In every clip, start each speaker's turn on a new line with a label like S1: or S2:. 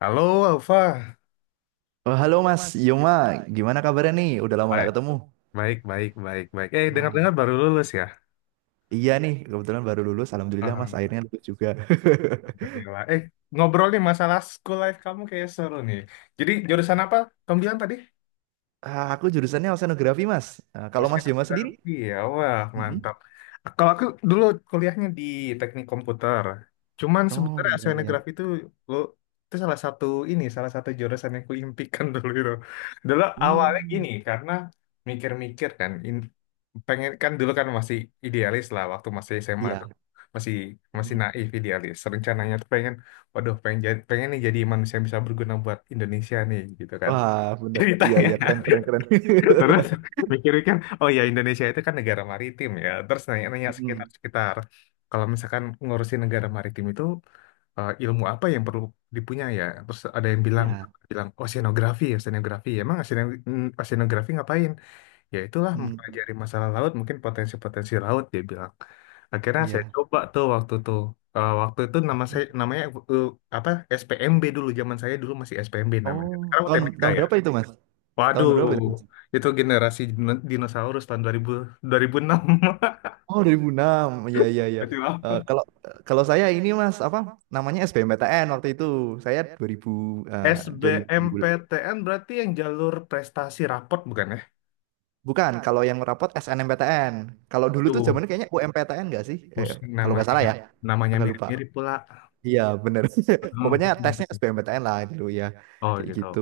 S1: Halo, Alfa.
S2: Oh, halo Mas Yoma, gimana kabarnya nih? Udah lama nggak
S1: Baik,
S2: ketemu.
S1: baik, baik, baik, baik.
S2: Ah,
S1: Dengar-dengar baru lulus ya?
S2: iya nih, kebetulan baru lulus. Alhamdulillah
S1: Ah,
S2: Mas, akhirnya lulus juga.
S1: Alhamdulillah. Ngobrol nih masalah school life kamu kayak seru nih. Jadi, jurusan apa? Kamu bilang tadi?
S2: Ah, aku jurusannya oceanografi Mas. Ah,
S1: Oh,
S2: kalau Mas Yoma sendiri?
S1: sinografi ya, wah
S2: Mm-mm.
S1: mantap. Kalau aku dulu kuliahnya di teknik komputer, cuman
S2: Oh,
S1: sebenarnya
S2: iya, iya.
S1: oceanografi itu lo itu salah satu jurusan yang kuimpikan dulu itu. Dulu awalnya
S2: Hmm,
S1: gini, karena mikir-mikir kan, pengen kan dulu kan masih idealis lah, waktu masih SMA
S2: iya.
S1: tuh. Masih masih
S2: Mm-mm.
S1: naif idealis. Rencananya tuh pengen nih jadi manusia yang bisa berguna buat Indonesia nih gitu kan.
S2: Wah, bener. Iya,
S1: Ceritanya.
S2: iya, keren, keren, keren.
S1: Terus mikir-mikir, oh ya Indonesia itu kan negara maritim ya. Terus nanya-nanya
S2: Mm,
S1: sekitar-sekitar. Kalau misalkan ngurusin negara maritim itu ilmu apa yang perlu dipunya ya? Terus ada yang bilang
S2: iya.
S1: bilang oceanografi, oceanografi. Emang oceanografi ngapain? Ya itulah
S2: Mm,
S1: mempelajari masalah laut, mungkin potensi-potensi laut dia bilang. Akhirnya saya
S2: iya.
S1: coba tuh waktu tuh. Waktu itu nama saya namanya eh, apa SPMB dulu zaman saya dulu masih SPMB namanya.
S2: Oh,
S1: Sekarang
S2: tahun
S1: UTBK
S2: tahun
S1: ya.
S2: berapa itu Mas? Tahun berapa
S1: Waduh,
S2: itu?
S1: itu generasi dinosaurus tahun 2000, 2006.
S2: Oh, 2006, ya, ya, ya.
S1: Berarti
S2: Eh,
S1: lama.
S2: kalau kalau saya ini Mas apa namanya SBMPTN waktu itu saya 2000, eh, 2000.
S1: SBMPTN berarti yang jalur prestasi raport bukan ya?
S2: Bukan, kalau yang rapot SNMPTN. Kalau dulu tuh
S1: Duh,
S2: zamannya kayaknya UMPTN nggak sih? Eh,
S1: pusing
S2: kalau nggak
S1: namanya
S2: salah ya.
S1: gitu. Namanya
S2: Agak lupa.
S1: mirip-mirip pula.
S2: Iya, bener.
S1: Hmm,
S2: Pokoknya
S1: pusing,
S2: tesnya
S1: pusing.
S2: SBMPTN lah dulu ya,
S1: Oh
S2: kayak
S1: gitu.
S2: gitu.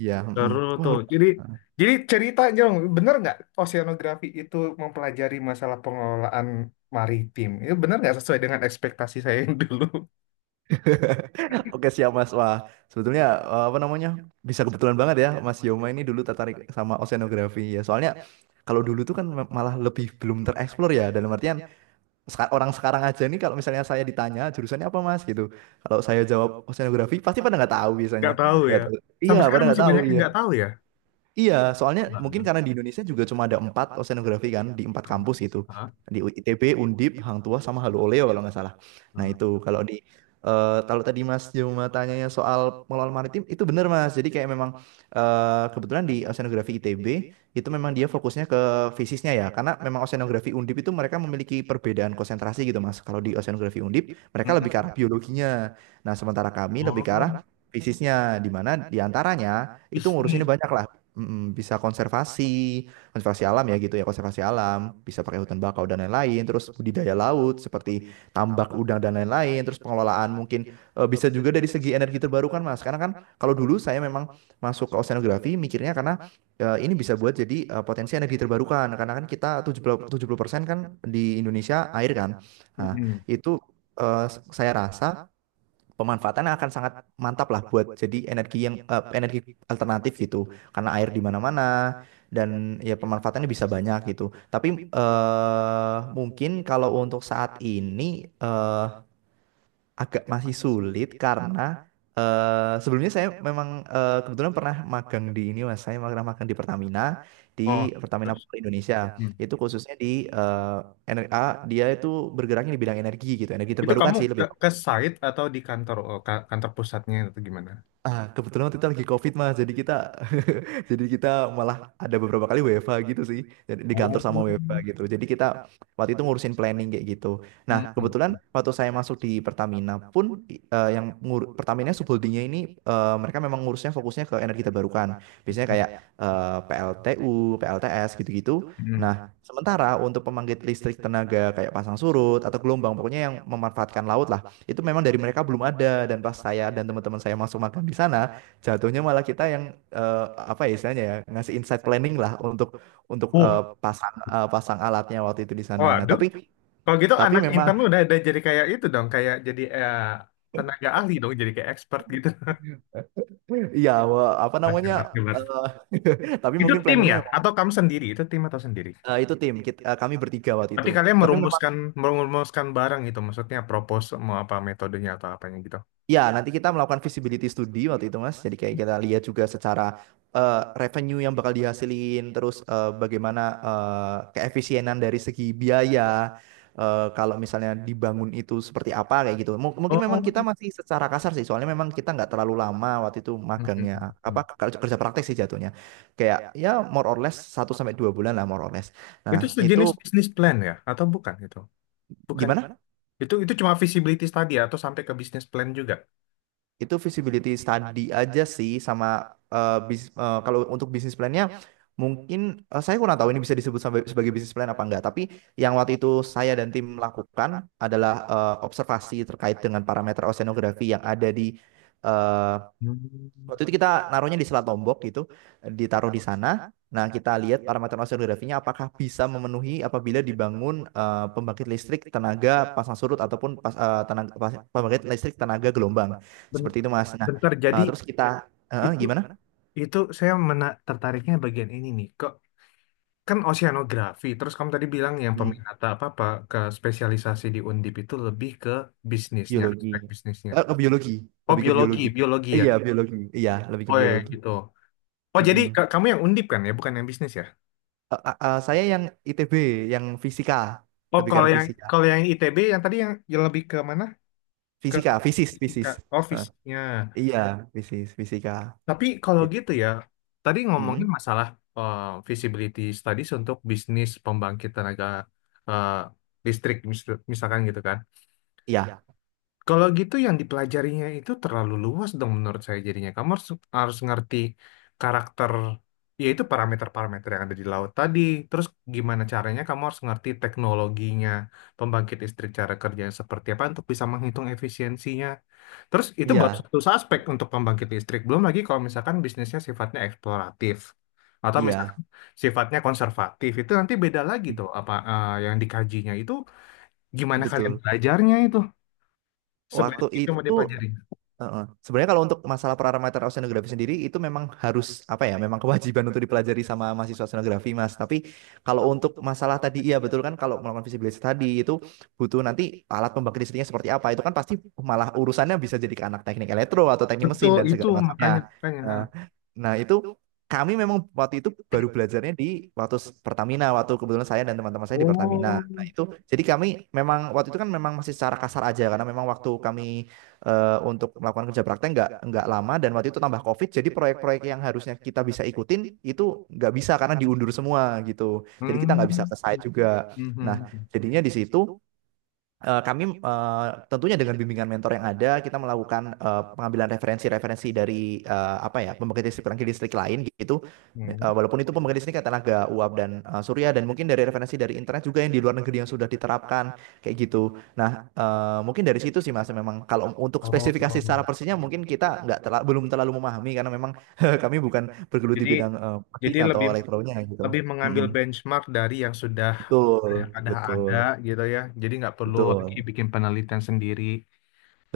S2: Iya. Mm.
S1: Seru
S2: Wah,
S1: tuh. Jadi cerita dong, bener nggak oceanografi itu mempelajari masalah pengelolaan maritim? Itu bener nggak sesuai dengan ekspektasi saya yang dulu?
S2: udah. Oke, siap Mas. Wah, sebetulnya eh, apa namanya? Bisa kebetulan banget ya Mas Yoma ini dulu tertarik sama oceanografi ya. Soalnya kalau dulu tuh kan malah lebih belum tereksplor ya dalam artian orang sekarang aja nih kalau misalnya saya ditanya jurusannya apa Mas gitu. Kalau saya jawab oceanografi pasti pada nggak tahu biasanya.
S1: Nggak tahu
S2: Nggak
S1: ya.
S2: tahu. Iya,
S1: Sampai
S2: pada
S1: sekarang
S2: nggak
S1: masih
S2: tahu.
S1: banyak yang
S2: Iya.
S1: nggak tahu ya.
S2: Iya, soalnya mungkin
S1: Waduh.
S2: karena di Indonesia juga cuma ada empat oceanografi kan di empat kampus gitu,
S1: Hah?
S2: di ITB, Undip, Hang Tua sama Halu Oleo kalau nggak salah. Nah, itu kalau kalau tadi Mas Joma tanyanya soal pengelolaan maritim itu benar Mas. Jadi kayak memang eh, kebetulan di oceanografi ITB itu memang dia fokusnya ke fisiknya ya, karena memang oceanografi Undip itu mereka memiliki perbedaan konsentrasi gitu Mas. Kalau di oceanografi Undip mereka lebih
S1: Mm-mm.
S2: ke arah biologinya. Nah, sementara kami lebih ke
S1: Oh,
S2: arah fisiknya, di mana diantaranya itu
S1: bisnis.
S2: ngurusinnya banyak lah. Bisa konservasi, konservasi alam ya gitu ya, konservasi alam, bisa pakai hutan bakau dan lain-lain, terus budidaya laut seperti tambak udang dan lain-lain, terus pengelolaan mungkin eh, bisa juga dari segi energi terbarukan Mas. Karena kan kalau dulu saya memang masuk ke oceanografi mikirnya karena eh, ini bisa buat jadi eh, potensi energi terbarukan karena kan kita tujuh tujuh puluh 70% kan di Indonesia air kan. Nah,
S1: Mm-mm.
S2: itu eh, saya rasa pemanfaatan akan sangat mantap lah buat jadi energi yang eh, energi alternatif gitu karena air di mana-mana dan ya pemanfaatannya bisa banyak gitu. Tapi eh, mungkin kalau untuk saat ini eh, agak masih sulit karena eh, sebelumnya saya memang eh, kebetulan pernah magang di ini mas, saya pernah magang di Pertamina, di
S1: Oh,
S2: Pertamina
S1: terus?
S2: Power Indonesia.
S1: Mm.
S2: Itu khususnya di eh, dia itu bergeraknya di bidang energi gitu, energi
S1: Itu
S2: terbarukan
S1: kamu
S2: sih
S1: ke,
S2: lebih.
S1: ke site atau di kantor kantor pusatnya atau gimana?
S2: Ah, kebetulan waktu itu lagi COVID mas, jadi kita jadi kita malah ada beberapa kali WFH gitu sih, jadi di kantor
S1: Oh.
S2: sama WFH gitu. Jadi kita waktu itu ngurusin planning kayak gitu. Nah,
S1: Mm-mm.
S2: kebetulan waktu saya masuk di Pertamina pun eh, Pertamina subholdingnya ini eh, mereka memang ngurusnya fokusnya ke energi terbarukan. Biasanya kayak eh, PLTU, PLTS gitu-gitu.
S1: Mm-mm.
S2: Nah, sementara untuk pembangkit listrik tenaga kayak pasang surut atau gelombang, pokoknya yang memanfaatkan laut lah, itu memang dari mereka belum ada. Dan pas saya dan teman-teman saya masuk magang di sana, jatuhnya malah kita yang eh, apa ya istilahnya ya ngasih insight planning lah untuk
S1: Oh,
S2: pasang alatnya waktu itu di sana. Nah,
S1: waduh,
S2: tapi
S1: kalau gitu anak
S2: memang
S1: intern udah ada jadi kayak itu dong, kayak jadi tenaga ahli dong, jadi kayak expert gitu.
S2: ya apa
S1: Wah,
S2: namanya
S1: enak banget.
S2: eh, tapi
S1: Itu
S2: mungkin
S1: tim
S2: planningnya
S1: ya?
S2: memang
S1: Atau kamu sendiri? Itu tim atau sendiri?
S2: eh, itu tim kita, eh, kami bertiga waktu itu.
S1: Berarti kalian
S2: Tapi memang
S1: merumuskan merumuskan barang gitu, maksudnya propose mau apa metodenya atau apanya gitu.
S2: ya, nanti kita melakukan feasibility study waktu itu, Mas. Jadi kayak kita lihat juga secara eh, revenue yang bakal dihasilin, terus eh, bagaimana eh, keefisienan dari segi biaya. Eh, kalau misalnya dibangun itu seperti apa kayak gitu. Mungkin memang kita
S1: Oh.
S2: masih secara kasar sih, soalnya memang kita nggak terlalu lama waktu itu magangnya apa
S1: Mm-mm.
S2: kerja kerja praktek sih jatuhnya. Kayak ya more or less satu sampai 2 bulan lah more or less.
S1: Itu
S2: Nah,
S1: sejenis
S2: itu
S1: bisnis plan ya? Atau bukan itu? Bukan.
S2: gimana?
S1: Itu cuma visibility study atau sampai ke bisnis plan juga?
S2: Itu visibility study aja sih sama eh, kalau untuk bisnis plannya mungkin eh, saya kurang tahu ini bisa disebut sebagai bisnis plan apa enggak. Tapi yang waktu itu saya dan tim lakukan adalah eh, observasi terkait dengan parameter oceanografi yang ada di eh,
S1: Hmm.
S2: waktu itu kita naruhnya di Selat Lombok gitu, ditaruh di sana. Nah, kita lihat parameter oseanografinya apakah bisa memenuhi apabila dibangun eh, pembangkit listrik tenaga pasang surut ataupun pas, eh, tenaga, pas- pembangkit listrik tenaga gelombang.
S1: Ben-
S2: Seperti itu, Mas. Nah,
S1: Bentar, jadi
S2: eh, terus kita eh,
S1: itu
S2: gimana?
S1: itu saya tertariknya bagian ini nih. Kok kan oceanografi, terus kamu tadi bilang yang
S2: Hmm,
S1: peminat apa apa ke spesialisasi di Undip itu lebih ke bisnisnya,
S2: biologi.
S1: aspek bisnisnya.
S2: Eh, ke biologi,
S1: Oh, ya,
S2: lebih ke
S1: biologi,
S2: biologi.
S1: biologi ya.
S2: Iya, biologi. Iya, lebih ke
S1: Oh ya ya.
S2: biologi.
S1: Gitu. Oh, jadi
S2: Mm-mm.
S1: kamu yang Undip kan ya, bukan yang bisnis ya?
S2: Eh, saya yang ITB, yang fisika,
S1: Oh,
S2: lebih ke
S1: kalau
S2: arah
S1: yang
S2: fisika.
S1: kalau yang ITB yang tadi yang lebih ke mana? Ke
S2: Fisika, fisis,
S1: fisika,
S2: fisis.
S1: oh
S2: Eh.
S1: fisiknya.
S2: Iya, fisis, fisika.
S1: Tapi kalau gitu
S2: Gitu.
S1: ya tadi
S2: Mm-mm.
S1: ngomongin masalah eh, feasibility studies untuk bisnis pembangkit tenaga eh, listrik misalkan gitu kan.
S2: Iya,
S1: Kalau gitu yang dipelajarinya itu terlalu luas dong menurut saya, jadinya kamu harus ngerti karakter yaitu parameter-parameter yang ada di laut tadi. Terus gimana caranya kamu harus ngerti teknologinya pembangkit listrik cara kerjanya seperti apa untuk bisa menghitung efisiensinya. Terus itu baru
S2: iya,
S1: satu aspek untuk pembangkit listrik. Belum lagi kalau misalkan bisnisnya sifatnya eksploratif atau misalkan
S2: iya,
S1: sifatnya konservatif itu nanti beda lagi
S2: mm,
S1: tuh apa yang dikajinya itu. Gimana kalian
S2: betul.
S1: belajarnya itu sebanyak
S2: Waktu
S1: itu mau
S2: itu
S1: dipelajari.
S2: heeh. Sebenarnya kalau untuk masalah parameter oceanografi sendiri itu memang harus apa ya? Memang kewajiban untuk dipelajari sama mahasiswa oceanografi, Mas. Tapi kalau untuk masalah tadi iya betul kan, kalau melakukan visibility tadi itu butuh nanti alat pembangkit listriknya seperti apa. Itu kan pasti malah urusannya bisa jadi ke anak teknik elektro atau teknik
S1: Betul
S2: mesin dan
S1: itu,
S2: segala macamnya.
S1: makanya makanya. Ha.
S2: Nah, nah, itu kami memang waktu itu baru belajarnya di waktu Pertamina, waktu kebetulan saya dan teman-teman saya di Pertamina.
S1: Oh.
S2: Nah, itu jadi kami memang waktu itu kan memang masih secara kasar aja karena memang waktu kami eh, untuk melakukan kerja praktek nggak lama dan waktu itu tambah COVID, jadi proyek-proyek yang harusnya kita bisa ikutin itu nggak bisa karena diundur semua gitu, jadi kita nggak bisa
S1: Hmm.
S2: ke site juga. Nah,
S1: Mhm.
S2: jadinya di situ, eh, kami eh, tentunya dengan bimbingan mentor yang ada, kita melakukan eh, pengambilan referensi-referensi dari eh, apa ya, pembangkit listrik lain gitu. Eh,
S1: Hmm. Hmm.
S2: walaupun itu pembangkit listrik tenaga uap dan eh, surya dan mungkin dari referensi dari internet juga yang di luar negeri yang sudah diterapkan kayak gitu. Nah, eh, mungkin dari situ sih Mas, memang kalau untuk spesifikasi secara
S1: Oh.
S2: persisnya mungkin kita nggak belum terlalu memahami karena memang kami bukan bergelut di
S1: Jadi
S2: bidang eh, mesin
S1: jadi lebih
S2: atau elektronya gitu.
S1: lebih mengambil
S2: Mm-mm.
S1: benchmark dari yang sudah
S2: Betul,
S1: ada
S2: betul,
S1: gitu ya. Jadi nggak perlu lagi
S2: betul.
S1: bikin penelitian sendiri.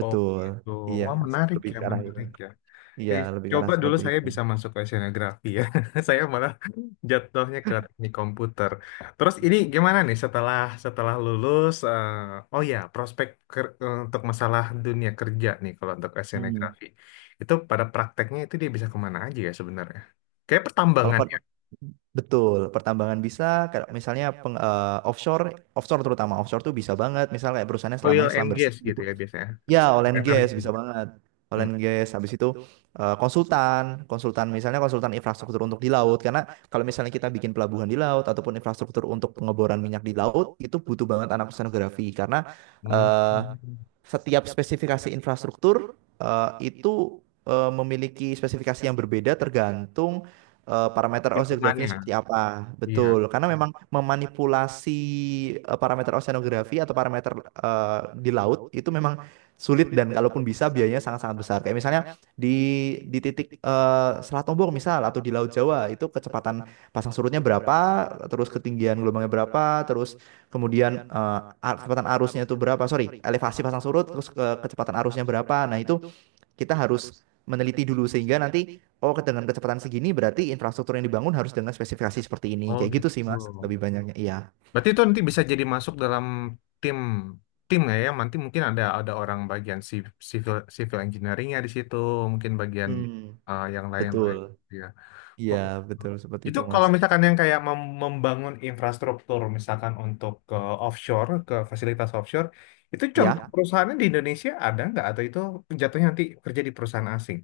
S1: Oh gitu.
S2: Iya, iya,
S1: Wah
S2: lebih
S1: menarik
S2: seperti
S1: ya,
S2: ke arah itu.
S1: menarik ya.
S2: Iya,
S1: Jadi,
S2: lebih ke arah
S1: coba dulu
S2: seperti
S1: saya
S2: itu.
S1: bisa masuk ke oceanografi ya. Saya malah jatuhnya ke teknik komputer. Terus ini gimana nih setelah setelah lulus? Oh ya, prospek untuk masalah dunia kerja nih kalau untuk
S2: Hmm.
S1: oceanografi. Itu pada prakteknya itu dia bisa kemana aja ya sebenarnya? Kayak
S2: Kalau
S1: pertambangan
S2: Kalau
S1: ya.
S2: betul, pertambangan bisa, kalau misalnya offshore, offshore terutama offshore tuh bisa banget. Misalnya kayak perusahaannya
S1: Oil
S2: selamanya
S1: and
S2: selam
S1: gas
S2: bersih
S1: gitu
S2: gitu.
S1: ya biasanya.
S2: Ya, all and gas
S1: Energi.
S2: bisa banget. All
S1: Hmm.
S2: and gas habis itu eh, konsultan misalnya konsultan infrastruktur untuk di laut karena kalau misalnya kita bikin pelabuhan di laut ataupun infrastruktur untuk pengeboran minyak di laut itu butuh banget anak oceanografi karena
S1: Hmm.
S2: eh, setiap spesifikasi infrastruktur eh, itu eh, memiliki spesifikasi yang berbeda tergantung eh, parameter oceanografinya
S1: Lingkungannya.
S2: seperti apa.
S1: Iya.
S2: Betul, karena memang memanipulasi eh, parameter oceanografi atau parameter eh, di laut itu memang sulit dan kalaupun bisa biayanya sangat-sangat besar. Kayak misalnya di titik eh, Selat Lombok misal atau di Laut Jawa itu kecepatan pasang surutnya berapa, terus ketinggian gelombangnya berapa, terus kemudian eh, kecepatan arusnya itu berapa, sorry, elevasi pasang surut, terus kecepatan arusnya berapa. Nah, itu kita harus meneliti dulu sehingga nanti oh, dengan kecepatan segini berarti infrastruktur yang dibangun harus dengan spesifikasi seperti ini.
S1: Oh
S2: Kayak
S1: gitu.
S2: gitu sih Mas, lebih banyaknya. Iya.
S1: Berarti itu nanti bisa jadi masuk dalam tim tim nggak ya? Nanti mungkin ada orang bagian civil civil engineeringnya di situ, mungkin bagian
S2: Hmm,
S1: yang lain-lain.
S2: betul.
S1: Ya.
S2: Iya,
S1: Oh.
S2: betul seperti
S1: Itu
S2: itu Mas.
S1: kalau misalkan yang kayak membangun infrastruktur, misalkan untuk ke offshore, ke fasilitas offshore, itu contoh
S2: Iya.
S1: perusahaannya di Indonesia ada nggak? Atau itu jatuhnya nanti kerja di perusahaan asing?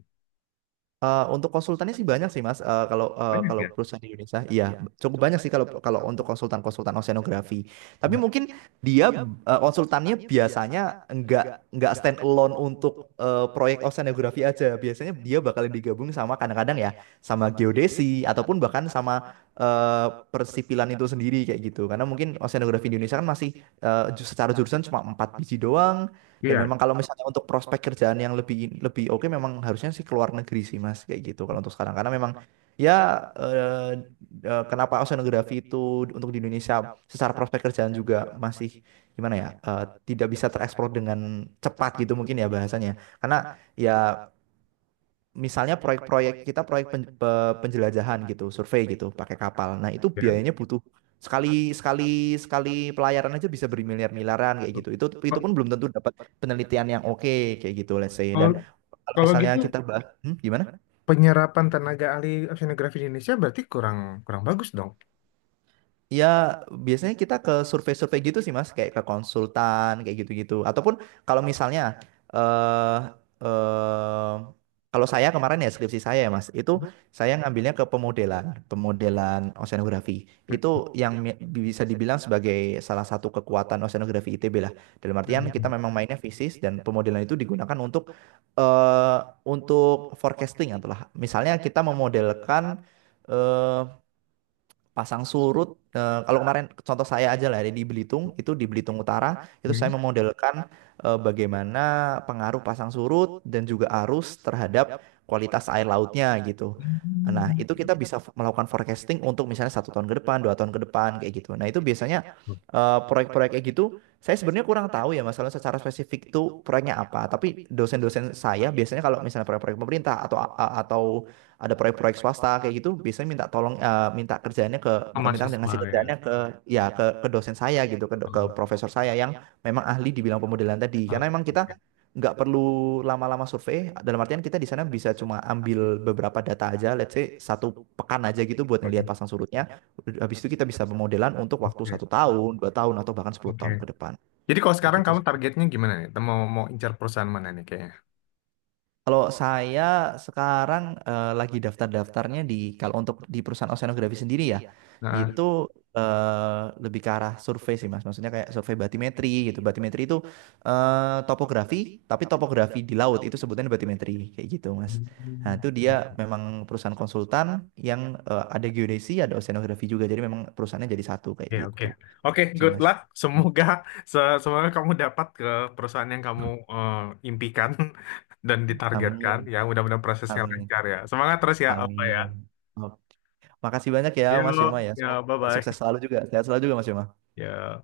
S2: Eh, untuk konsultannya sih banyak sih Mas. Eh,
S1: Banyak ya?
S2: kalau perusahaan di Indonesia, iya cukup banyak sih kalau kalau untuk konsultan-konsultan oceanografi. Tapi
S1: Hmm.
S2: mungkin dia eh, konsultannya biasanya nggak stand alone untuk eh, proyek oceanografi aja. Biasanya dia bakal digabung sama kadang-kadang ya sama geodesi ataupun bahkan sama eh, persipilan itu sendiri kayak gitu. Karena mungkin oceanografi di Indonesia kan masih eh, secara jurusan cuma empat biji doang. Dan
S1: Iya.
S2: memang kalau misalnya untuk prospek kerjaan yang lebih lebih oke memang harusnya sih keluar negeri sih Mas kayak gitu kalau untuk sekarang karena memang ya eh, kenapa oceanografi itu untuk di Indonesia secara prospek kerjaan juga masih gimana ya eh, tidak bisa tereksplor dengan cepat gitu mungkin ya bahasanya. Karena ya misalnya proyek-proyek kita proyek penjelajahan gitu, survei gitu, pakai kapal. Nah, itu
S1: Ya.
S2: biayanya butuh sekali sekali sekali pelayaran aja bisa bermiliar-miliaran kayak gitu. Itu
S1: Kalau
S2: pun belum tentu dapat penelitian yang oke kayak gitu, let's say. Dan kalau
S1: kalau
S2: misalnya
S1: gitu,
S2: kita bahas, gimana?
S1: penyerapan tenaga ahli oceanografi di Indonesia berarti kurang kurang bagus dong.
S2: Ya, biasanya kita ke survei-survei gitu sih, Mas, kayak ke konsultan, kayak gitu-gitu. Ataupun kalau misalnya eh eh, kalau saya kemarin ya skripsi saya ya, Mas, itu saya ngambilnya ke pemodelan, pemodelan oceanografi. Itu yang bisa dibilang sebagai salah satu kekuatan oceanografi ITB lah. Dalam artian kita memang mainnya fisis dan pemodelan itu digunakan untuk eh untuk forecasting itulah. Misalnya kita memodelkan eh, pasang surut. Eh, kalau kemarin contoh saya aja lah ya, di Belitung, itu di Belitung Utara, itu saya memodelkan eh, bagaimana pengaruh pasang surut dan juga arus terhadap kualitas air lautnya gitu. Nah, itu kita bisa melakukan forecasting untuk misalnya satu tahun ke depan, 2 tahun ke depan, kayak gitu. Nah, itu biasanya eh, proyek-proyek kayak gitu saya sebenarnya kurang tahu ya masalah secara spesifik itu proyeknya apa. Tapi dosen-dosen saya biasanya kalau misalnya proyek-proyek pemerintah atau atau ada proyek-proyek swasta kayak gitu, biasanya minta tolong eh, minta kerjaannya ke,
S1: Oh,
S2: bukan, minta
S1: mahasiswa
S2: ngasih
S1: ya.
S2: kerjaannya ke, ya ke dosen saya gitu, ke ke
S1: Oh.
S2: profesor saya yang memang ahli di bidang pemodelan tadi.
S1: Oke,
S2: Karena memang kita
S1: oke.
S2: nggak perlu lama-lama survei. Dalam artian kita di sana bisa cuma ambil beberapa data aja, let's say satu pekan aja gitu buat ngelihat
S1: Hmm,
S2: pasang surutnya, habis itu kita bisa pemodelan untuk waktu
S1: oke.
S2: satu tahun, 2 tahun, atau bahkan sepuluh
S1: Oke.
S2: tahun ke depan.
S1: Jadi kalau
S2: Kayak
S1: sekarang
S2: gitu
S1: kamu
S2: sih.
S1: targetnya gimana nih? Mau mau incar perusahaan mana nih kayaknya?
S2: Kalau saya sekarang eh, lagi daftar-daftarnya di, kalau untuk di perusahaan oceanografi sendiri ya,
S1: Nah.
S2: itu eh, lebih ke arah survei sih Mas. Maksudnya kayak survei batimetri gitu. Batimetri itu eh, topografi, tapi topografi di laut itu sebutannya batimetri kayak gitu Mas. Nah, itu dia memang perusahaan konsultan yang eh, ada geodesi, ada oceanografi juga. Jadi memang perusahaannya jadi satu kayak
S1: Oke, oke.
S2: gitu
S1: Oke,
S2: sih
S1: good
S2: Mas.
S1: luck.
S2: Hmm.
S1: Semoga semoga kamu dapat ke perusahaan yang kamu eh, impikan dan ditargetkan.
S2: Amin,
S1: Ya, mudah-mudahan prosesnya
S2: amin,
S1: lancar ya. Semangat terus ya, apa ya.
S2: amin. Oke. Makasih banyak ya Mas
S1: Yuk,
S2: Yuma ya.
S1: ya,
S2: Semoga sukses
S1: bye-bye.
S2: selalu juga. Sehat selalu juga Mas Yuma.
S1: Ya